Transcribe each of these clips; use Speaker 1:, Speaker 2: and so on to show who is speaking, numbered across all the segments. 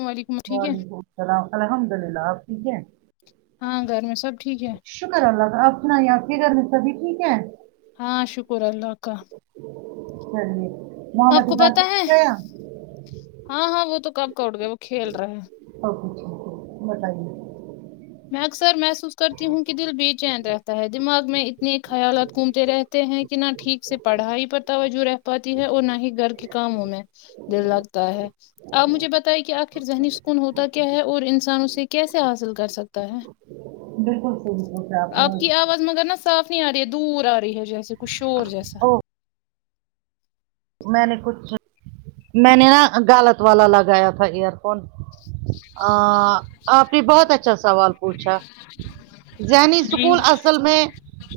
Speaker 1: وعلیکم ٹھیک ہے
Speaker 2: وعلیکم السلام الحمد للہ آپ ٹھیک ہیں
Speaker 1: ہاں گھر میں سب ٹھیک ہے
Speaker 2: شکر اللہ کا آنا آپ کے گھر میں سبھی ٹھیک ہے
Speaker 1: ہاں شکر اللہ کا آپ کو پتا ہے
Speaker 2: [unintelligible]
Speaker 1: ہاں ہاں وہ تو کب کا اٹ گئے وہ کھیل رہے ہیں
Speaker 2: [inaudible]
Speaker 1: میں اکثر محسوس کرتی ہوں کہ دل بے چین رہتا ہے دماغ میں خیالات گھومتے رہتے ہیں کہ نہ ٹھیک سے پڑھائی پر توجہ رہ پاتی ہے اور نہ ہی گھر کے کاموں میں دل لگتا ہے آپ مجھے بتائیں کہ آخر ذہنی سکون ہوتا کیا ہے اور انسان اسے کیسے حاصل کر سک تا ہے
Speaker 2: بالکل صحیح سونچا آپ نے
Speaker 1: کی آواز مگر نا صاف نہیں آ رہی ہے دور آ رہی ہے جیسے کچھ شور جیسا
Speaker 2: او میں نے کچھ میں نے نا گلت والا لگایا تھا یار فون آ آپ نے بہت اچھا سوال پوچھا ذہنی سکون اصل میں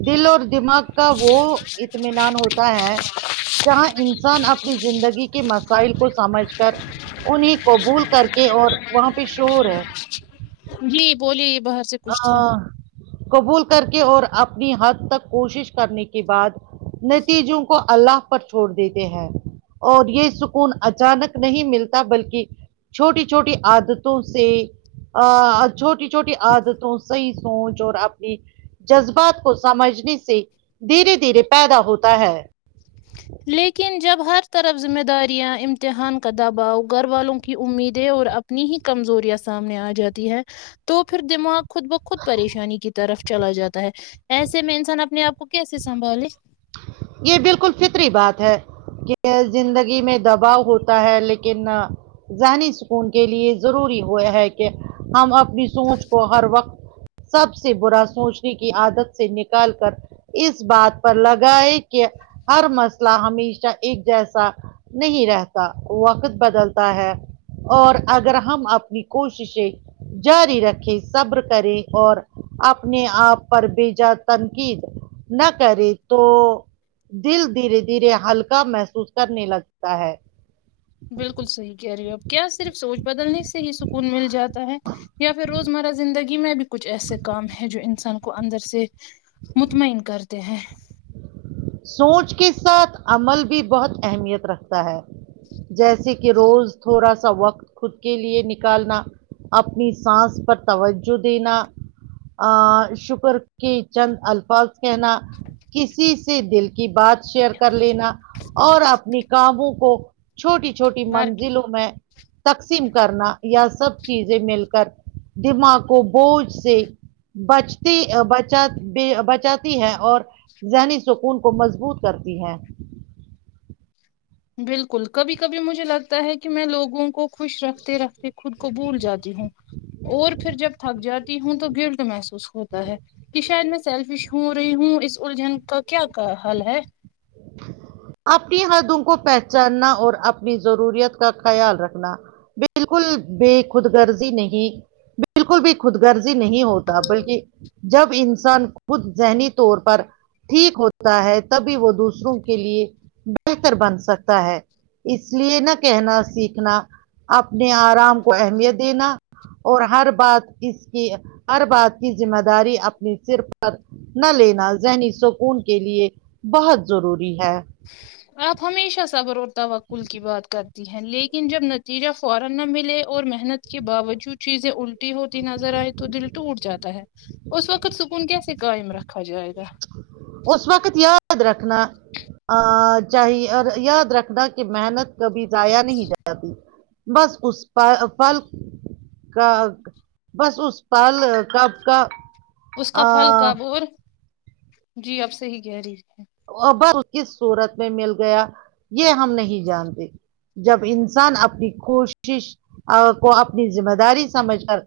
Speaker 2: دل اور دماغ کا وہ اطمینان ہوتا ہے جہاں ان سان اپنی زندگی کے مسائل کو سمجھ کر انہیں قبول کر کے اور وہاں پہ شور ہے
Speaker 1: جی بولیے یہ باہر سے کچھ تھا
Speaker 2: قبول کر کے اور اپنی حد تک کوشش کرنے کی کے بعد نتیجوں کو الله پر چھوڑ دیتے ہیں اور یہ سکون اچانک نہیں ملتا بلکہ چھوٹی چھوٹی عادتوں سے چھوٹی چھوٹی عادت تو صحیح سوچ اور آپنی جذبات کو سمجھنے سے دھیرے دھیرے پیدا ہوتا ہے
Speaker 1: لیکن جب ہر طرف ذمہ داریاں امتحان کا دباؤ گھر والوں کی امیدیں اور اپنی ہی کمزوریاں سامنے آ جاتی ہے تو پھر دماغ خود بخود پریشانی کی طرف چلا جاتا ہے ایسے میں انسان اپنے آپ کو کیسے سنبھالے
Speaker 2: یہ بالکل فطری بات ہے کہ زندگی میں دباؤ ہوتا ہے لیکن جانی سکون کے لیے ضروری ہو ہے کہ ہم اپنی سوچ کو ہر وقت سب سے برا سوچنے کی عادت سے نکال کر اس بات پر لگ گائے کے ہر مسئلہ ہمیشہ ایک جیسا نہیں رہتا وقت بدلتا ہے اور اگر ہم اپنی کوششیں جاری رکھیں صبر کریں اور اپنے آپ پر بیجا تنقید نہ کرے تو دل دھیرے دھیرے ہلکا محسوس کرنے لگتا ہے
Speaker 1: بالکل صحیح کہرہی ہو آپ کیا صرف سوچ بدلنے ہی سکون مل جاتا ہے یا پھر روزمرہ زندگی میں بھی کچھ ایسے کام ہے جو انسان کو کو اندر سے مطمئن کرتے ہیں
Speaker 2: سوچ کے ساتھ عمل بھی بہت اہمیت رکھتا ہے جیسے کہ روز تھوڑا سا وقت خود کے لیے نکالنا اپنی سانس پر توجہ دینا ا شکر کی چند الفاظ کہنا کسی سے دل کی بات شیئر کر لینا اور اپنی گموں کو چھوٹی چھوٹی
Speaker 1: بھر کے
Speaker 2: منزلوں میں تقسیم کرنا یا سب چیزیں مل کر دماغ کو بوجھ سے بچتی بچا بچاتی ہے اور ذہنی سکون کو مضبوط کرتی ہیں
Speaker 1: بالکل کبھی کبھی مجھے لگتا ہے کہ میں لوگوں کو خوش رکھتے رکھتے خود کو بھول جاتی ہوں اور پھر جب تھک جاتی ہوں تو گیلٹ محسوس ہوتا ہے کہ شاید میں سیلفش ہو رہی ہوں اس اللجھن کا کیا حال ہے
Speaker 2: اپنی حدوں کو پہچاننا اور اپنی ضروریت کا خیال رکھنا بالکل بے خود گرضی نہیں بالکل بھی خود گرزی نہیں ہوتا بلکہ جب انسان خود ذہنی طور پر ٹھیک ہوتا ہے تبھی وہ دوسرا دوسروں کے لیے بہتر بن سکتا ہے اس لیے نہ کہنا سیکھنا اپنے آرام کو اہمیت دینا اور ہر بات اس کی ہر بات کی ذمہ داری اپنی سر پر نہ لینا ذہنی سکون کے لیے بہت ضروری ہے
Speaker 1: آپ ہمیشہ صبر و توکل کی بات کرتے ہیں لیکن جب نتیجہ فورن نہ ملے اور محنت کے باوجود چیزیں ال ٹی ہوتی نظر آئے تو دل ٹوٹ جاتا ہے اس وقت سکون کیسے قائم رکھا جائے گا
Speaker 2: اس وقت یاد رکھنا چاہیے اور یاد رکھنا کہ محنت کبھی زایا نہیں جاتی بس اس پ پل کا بس اس پال کب کا
Speaker 1: اس کا پھل
Speaker 2: آ،
Speaker 1: کب اور جی اپ سہیں کہہ رہی ہے
Speaker 2: ابل کس صورت میں مل گیا یہ ہم نہیں جانتے جب انسان اپنی کوشش کو اپنی ذمہ داری سمجھ کر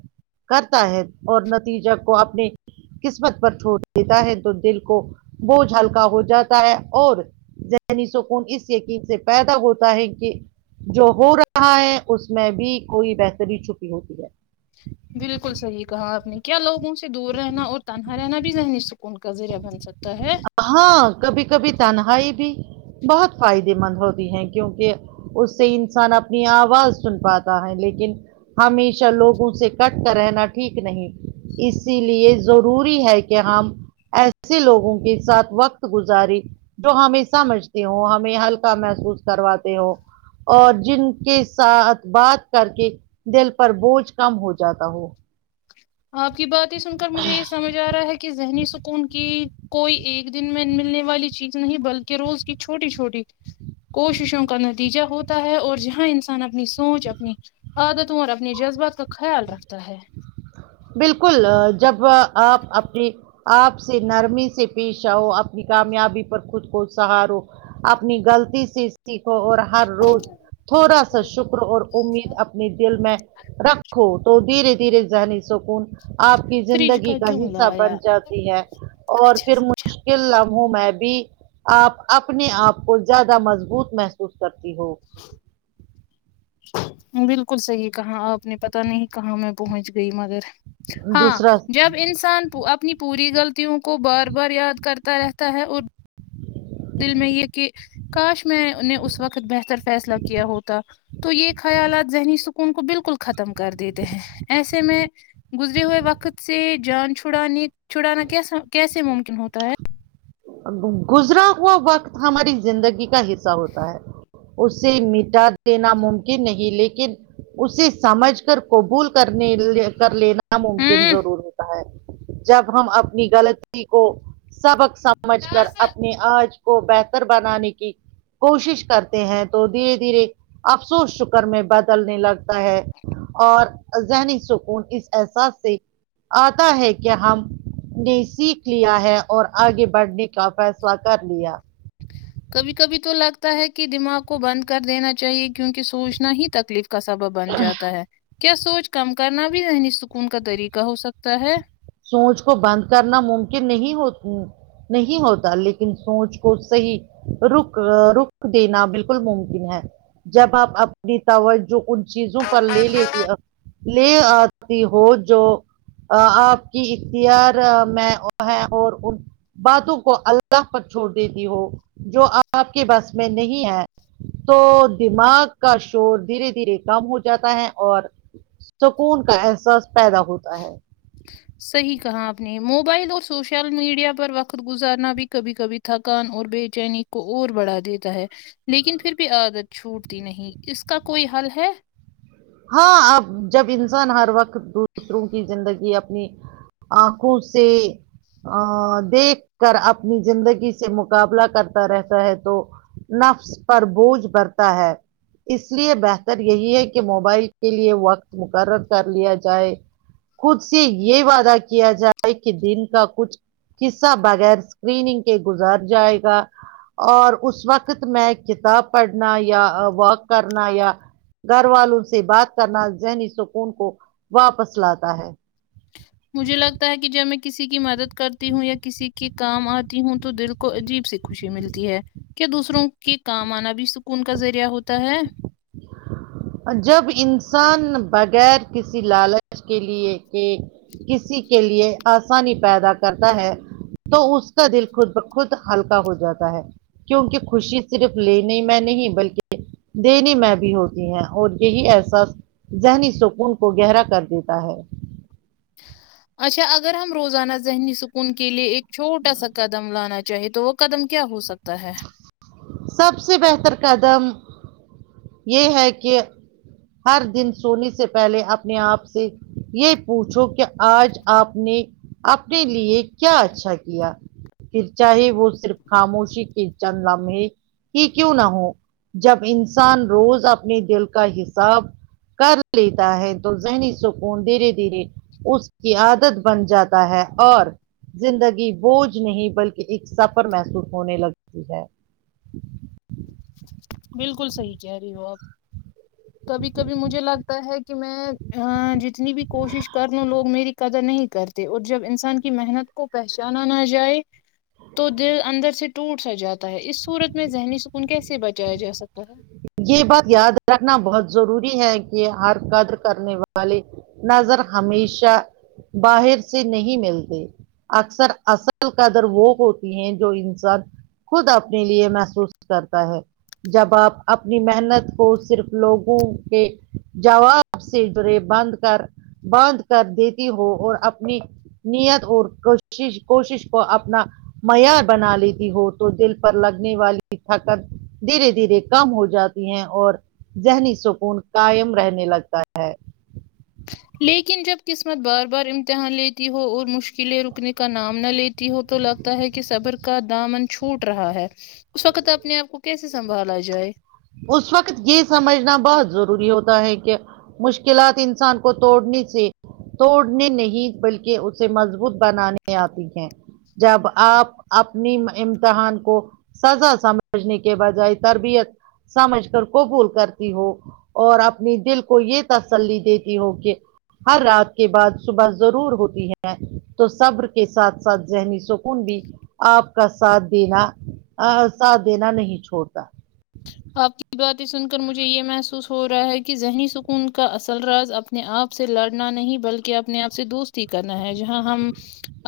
Speaker 2: کرتا ہے اور نتیجہ کو اپنے قسمت پر چھوڑ دیتا ہے تو دل کو بوجھ ہلکا ہو جاتا ہے اور ذہنی سکون اس یقین سے پیدا ہوتا ہے کہ جو ہو رہا ہے اس میں بھی کوئی بہتری چھپی ہوتی ہے
Speaker 1: بالکل صحیح کہا آپ نے کیا لوگوں سے دور رہنا اور تنہا رہنا بھی ذہنی سکون کا ذریعہ بن سک تا ہے
Speaker 2: ہاں کبھی کبھی تنہائی بھی بہت فائدے مند ہوتی ہے کیونکہ اس سے انسان اپنی آواز سن پاتا ہے لیکن ہمیشہ لوگوں سے کٹ کر رہنا ٹھیک نہیں اسی لیے ضروری ہے کہ ہم ایسے لوگوں کو وقت گزاری جو ہمیں سمجھتے ہو ہمیں ہلکا محسوس کرواتے ہو اور جن کے ساتھ بات کر کے دل پر بوجھ کم ہو جاتا ہو
Speaker 1: آپ کی باتیں سن کر مجھے یہ سمجھ جا رہا ہے کہ ذہنی سکون کی کوئی ایک دن میں ملنے والی چیز نہیں بلکہ روز کی چھوٹی چھوٹی کوششوں کا نتیجہ ہوتا ہے اور جہاں انسان اپنی سوچ اپنی عادتوں اور اپنے جذبات کا خیال رکھتا ہے
Speaker 2: بالکل ا جب آپ اپنی آپ سے نرمی سے پیش آو اپنی کامیابی پر خود کو سنوارو اپنی غلطی سے سیکھو اور ہر روز تھوڑا سا شکر اور امید اپ نیے دل میں رکھو تو دھیرے دھیرے ذہنی سکون آپ کی
Speaker 1: فریج
Speaker 2: زندگی کا
Speaker 1: کیوں
Speaker 2: حصہ
Speaker 1: لایا
Speaker 2: بن جاتی ہے اور
Speaker 1: اچھا
Speaker 2: پھر مش
Speaker 1: اچھا
Speaker 2: کل لمحوں میں بھی آپ اپنے آپ کو زیادہ مضبوط محسوس کرتی ہو
Speaker 1: [inaudible] بالکل صحیح کہا آپ نے پتہ نہیں کہاں میں پہنچ گئی مگر ہاں
Speaker 2: دوسرا
Speaker 1: جب انسان پو اپنی پوری غلطیوں کو بار بار یاد کرتا رہتا ہے اور
Speaker 2: [inaudible]
Speaker 1: دل میں یہ کہ کاش میں نے اس وقت بہتر فیصلہ کیا ہوتا تو یہ خیالات ذہنی سکون کو بالکل ختم کر دیتے ہیں ایسے میں گزرے ہوئے وقت سے جان چھڑانے چھڑانا کیسا کیسے ممکن ہوتا ہے
Speaker 2: گزرا ہوا وقت ہماری زندگی کا حصہ ہوتا ہے اسے مٹا دینا ممکن نہیں لیکن اسے سمجھ کر قبول کرنے لے کر لینا نہ ممکن
Speaker 1: ہوں
Speaker 2: ضرور ہوتا ہے جب ہم اپنی غلطی کو سبق سمجھ کر اپنی آج کو بہتر بنانے کی کوشش کرتے ہیں تو دھیرے دھیرے افسوس شکر میں بدلنے لگ تے ہیں اور ذہنی سکون اس احساس سے آتا ہے کہ ہم نے سیکھ لیا ہے اور آگے بڑھنے کا فیصلہ کر لیا
Speaker 1: کبھی کبھی تو لگتا ہے کہ دماغ کو بند کر دینا چاہیے کیونکہ سوچنا ہی تکلیف کا سبب بن جاتا ہے کیا سوچ کم کرنا بھی ذہنی سکون کا طریقہ ہو سکتا ہے
Speaker 2: سوچ کو بند کرنا ممکن نہیں ہوتی نہیں ہوتا لیکن سوچ کو صحیح رخ رخ دینا بالکل ممکن ہے جب آپ اپنی توجہ ان چیزوں پر لے لیتی ا لے آتی ہو جو ا آپ کی اختار مہ میں ہے اور ان کی باتوں کو اللہ پر چھوڑ دیتی ہو جو آپ کے بس میں نہیں ہے تو دماغ کا شور دھیرے دھیرے کم ہو جاتا ہے اور سکون کا احساس پیدا ہوتا ہے
Speaker 1: صحیح کہا آپ نے موبائل اور سوشل میڈیا پر وقت گزارنا بھی کبھی کبھی تھکان اور بے چینی کو اور بڑھا دیتا ہے لیکن پھر بھی عادت چھوٹتی نہیں اس کا کوئی حل ہے
Speaker 2: ہاں اب جب انسان ہر وقت دوسروں کی زندگی اپنی آنکھوں سے ا دیکھ کر اپنی زندگی سے مقابلہ کرتا رہتا ہے تو نفس پر بوجھ بڑھتا ہے اس لیے بہتر یہی ہے کہ موبائل کے لیے وقت مقرر کر لیا جائے خود سے یہ وعدہ کیا جائے کہ دن کا کچھ حصہ بغیر اسکریننگ کے گزر جائے گا اور اس وقت میں کتاب پڑھنا یا واک کرنا یا گھر والوں سے بات کرنا ذہنی سکون کو واپس لاتا ہے
Speaker 1: مجھے لگتا ہے کہ جب میں کسی کی مدد کرتی ہوں یا کسی کی کام آتی ہوں تو دل کو عجیب سی خوشی ملتی ہے کے دوسروں کے کام آنا بھی سکون کا ذریعہ ہوتا ہے
Speaker 2: ا جب انسان بغیر کسی لالچ کے لیے کہ کسی کے لیے آسانی پیدا کرتا ہے تو اس کا دل خود با خود ہلکا ہو جاتا ہے کیونک خوشی صرف لینے میں نہیں بلکہ دینی میں بھی ہوتی ہیں اور یہی احساس ذہنی سکون کو گہرا کر دیتا ہے
Speaker 1: اچھا اگر ہم روزانہ ذہنی سکون کے لیے ایک چھوٹا سا قدم لانا چاہیے تو وہ قدم کیا ہو سکتا ہے
Speaker 2: سب سے بہتر قدم یہ ہے کہ ہر دن سونے سے پہلے اپنے آپ سے یہ پوچھو کہ آج آپ نے اپنے لیے کیا اچھا کیا کرچا ہی وہ صرف خاموشی ک چند لمے کہ کیوں نہ ہو جب انسان روز اپنے دل کا حساب کر لیتا ہے تو ذہنی سکون دھیرے دھیرے اس کی عادت بن جاتا ہے اور زندگی بوجھ نہیں بلکہ ایک سفر محسوس ہونے لگا [unintelligible]
Speaker 1: بالکل صحیح کہہ رہی ہو آپ کبھی کبھی مجھے لگتا ہے کہ میں ہا جتنی بھی کوشش کر نہ لوں میری قدر نہیں کرتے اور جب انسان کی محنت کو پہچانا نہ جائے تو دل اندر سے ٹوٹ سا جاتا ہے اس صورت میں ذہنی سکون کیسے بچایا جا سکتا ہے
Speaker 2: یہ بات یاد رکھنا بہت ضروری ہے کہ ہر قدر کرنے والے نظر ہمیشہ باہر سے نہیں ملتے اکثر اصل قدر وہ ہوتی ہیں جو انسان خود اپنے لیے محسوس کرتا ہے جب آپ اپنی محنت کو صرف لوگوں کے جواب سے جڑے بند کر باندھ کر دیتی ہو اور اپنی نیت اور کوشش کوشش کو اپنا معی بنا لیتی ہو تو دل پر لگنے والی تھکت دھیرے دھیرے کم ہو جاتی ہیں اور ذہنی سکون قائم رہنے لگتا ہے
Speaker 1: لیکن جب قسمت بار بار امتحان لیتی ہو اور مشکلیں رکنے کا نام نہ لیتی ہو تو لگتا ہے کہ صبر کا دامن چھوٹ رہا ہے اس وقت اپنے آپ کو کیسے سنبھالا جائے
Speaker 2: اس وقت یہ سمجھنا بہت ضروری ہوتا ہے کہ مشکلات انسان کو توڑنے سے توڑنے نہیں بلکہ اسے مضبوط بنانے آتی ہیں جب آپ اپنی امتحان کو سزا سمجھنے کی کے بجائے تربیت سمجھ کر قبول کرتی ہو اور اپنی دل کو یہ تسلی دیتی ہو کہ ہر رات کے بعد صبح ضرور ہوتی ہے تو صبر کے ساتھ ساتھ ذہنی سکون بھی آپ کا ساتھ دینا ا ساتھ دینا نہیں چھوڑتا
Speaker 1: آپ کی باتیں سن کر مجھے یہ محسوس ہو رہا ہے کہ ذہنی سکون کا اصل راز اپنا اپنے آپ سے لڑنا نہیں بلکہ اپنے آپ سے دوستی کرنا ہے جہاں ہم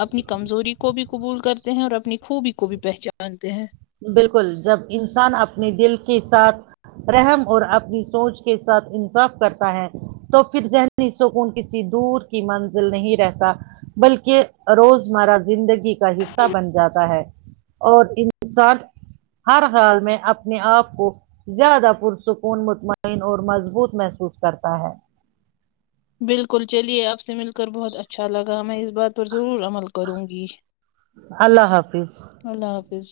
Speaker 1: اپنی کمزوری کو بھی قبول کرتے ہیں اور اپنی خوبی کو بھی پہچانتے ہیں
Speaker 2: بالکل جب انسان اپنے دل کے ساتھ رحم اور اپنی سوچ کے ساتھ انصاف کرتا ہے تو پھر ذہنی سکون کسی دور کی منزل نہیں رہتا بلکہ روزمرہ زندگی کا حصہ بن جاتا ہے اور ان انسان ہر حال میں اپنے آپ کو زیادہ پرسکون مطمئن اور مضبوط محسوس کرتا ہے
Speaker 1: بالکل چلیے آپ سے مل کر بہت اچھا لگا میں اس بات پر ضرور عمل کروں گی
Speaker 2: اللہ حافظ
Speaker 1: اللہ حافظ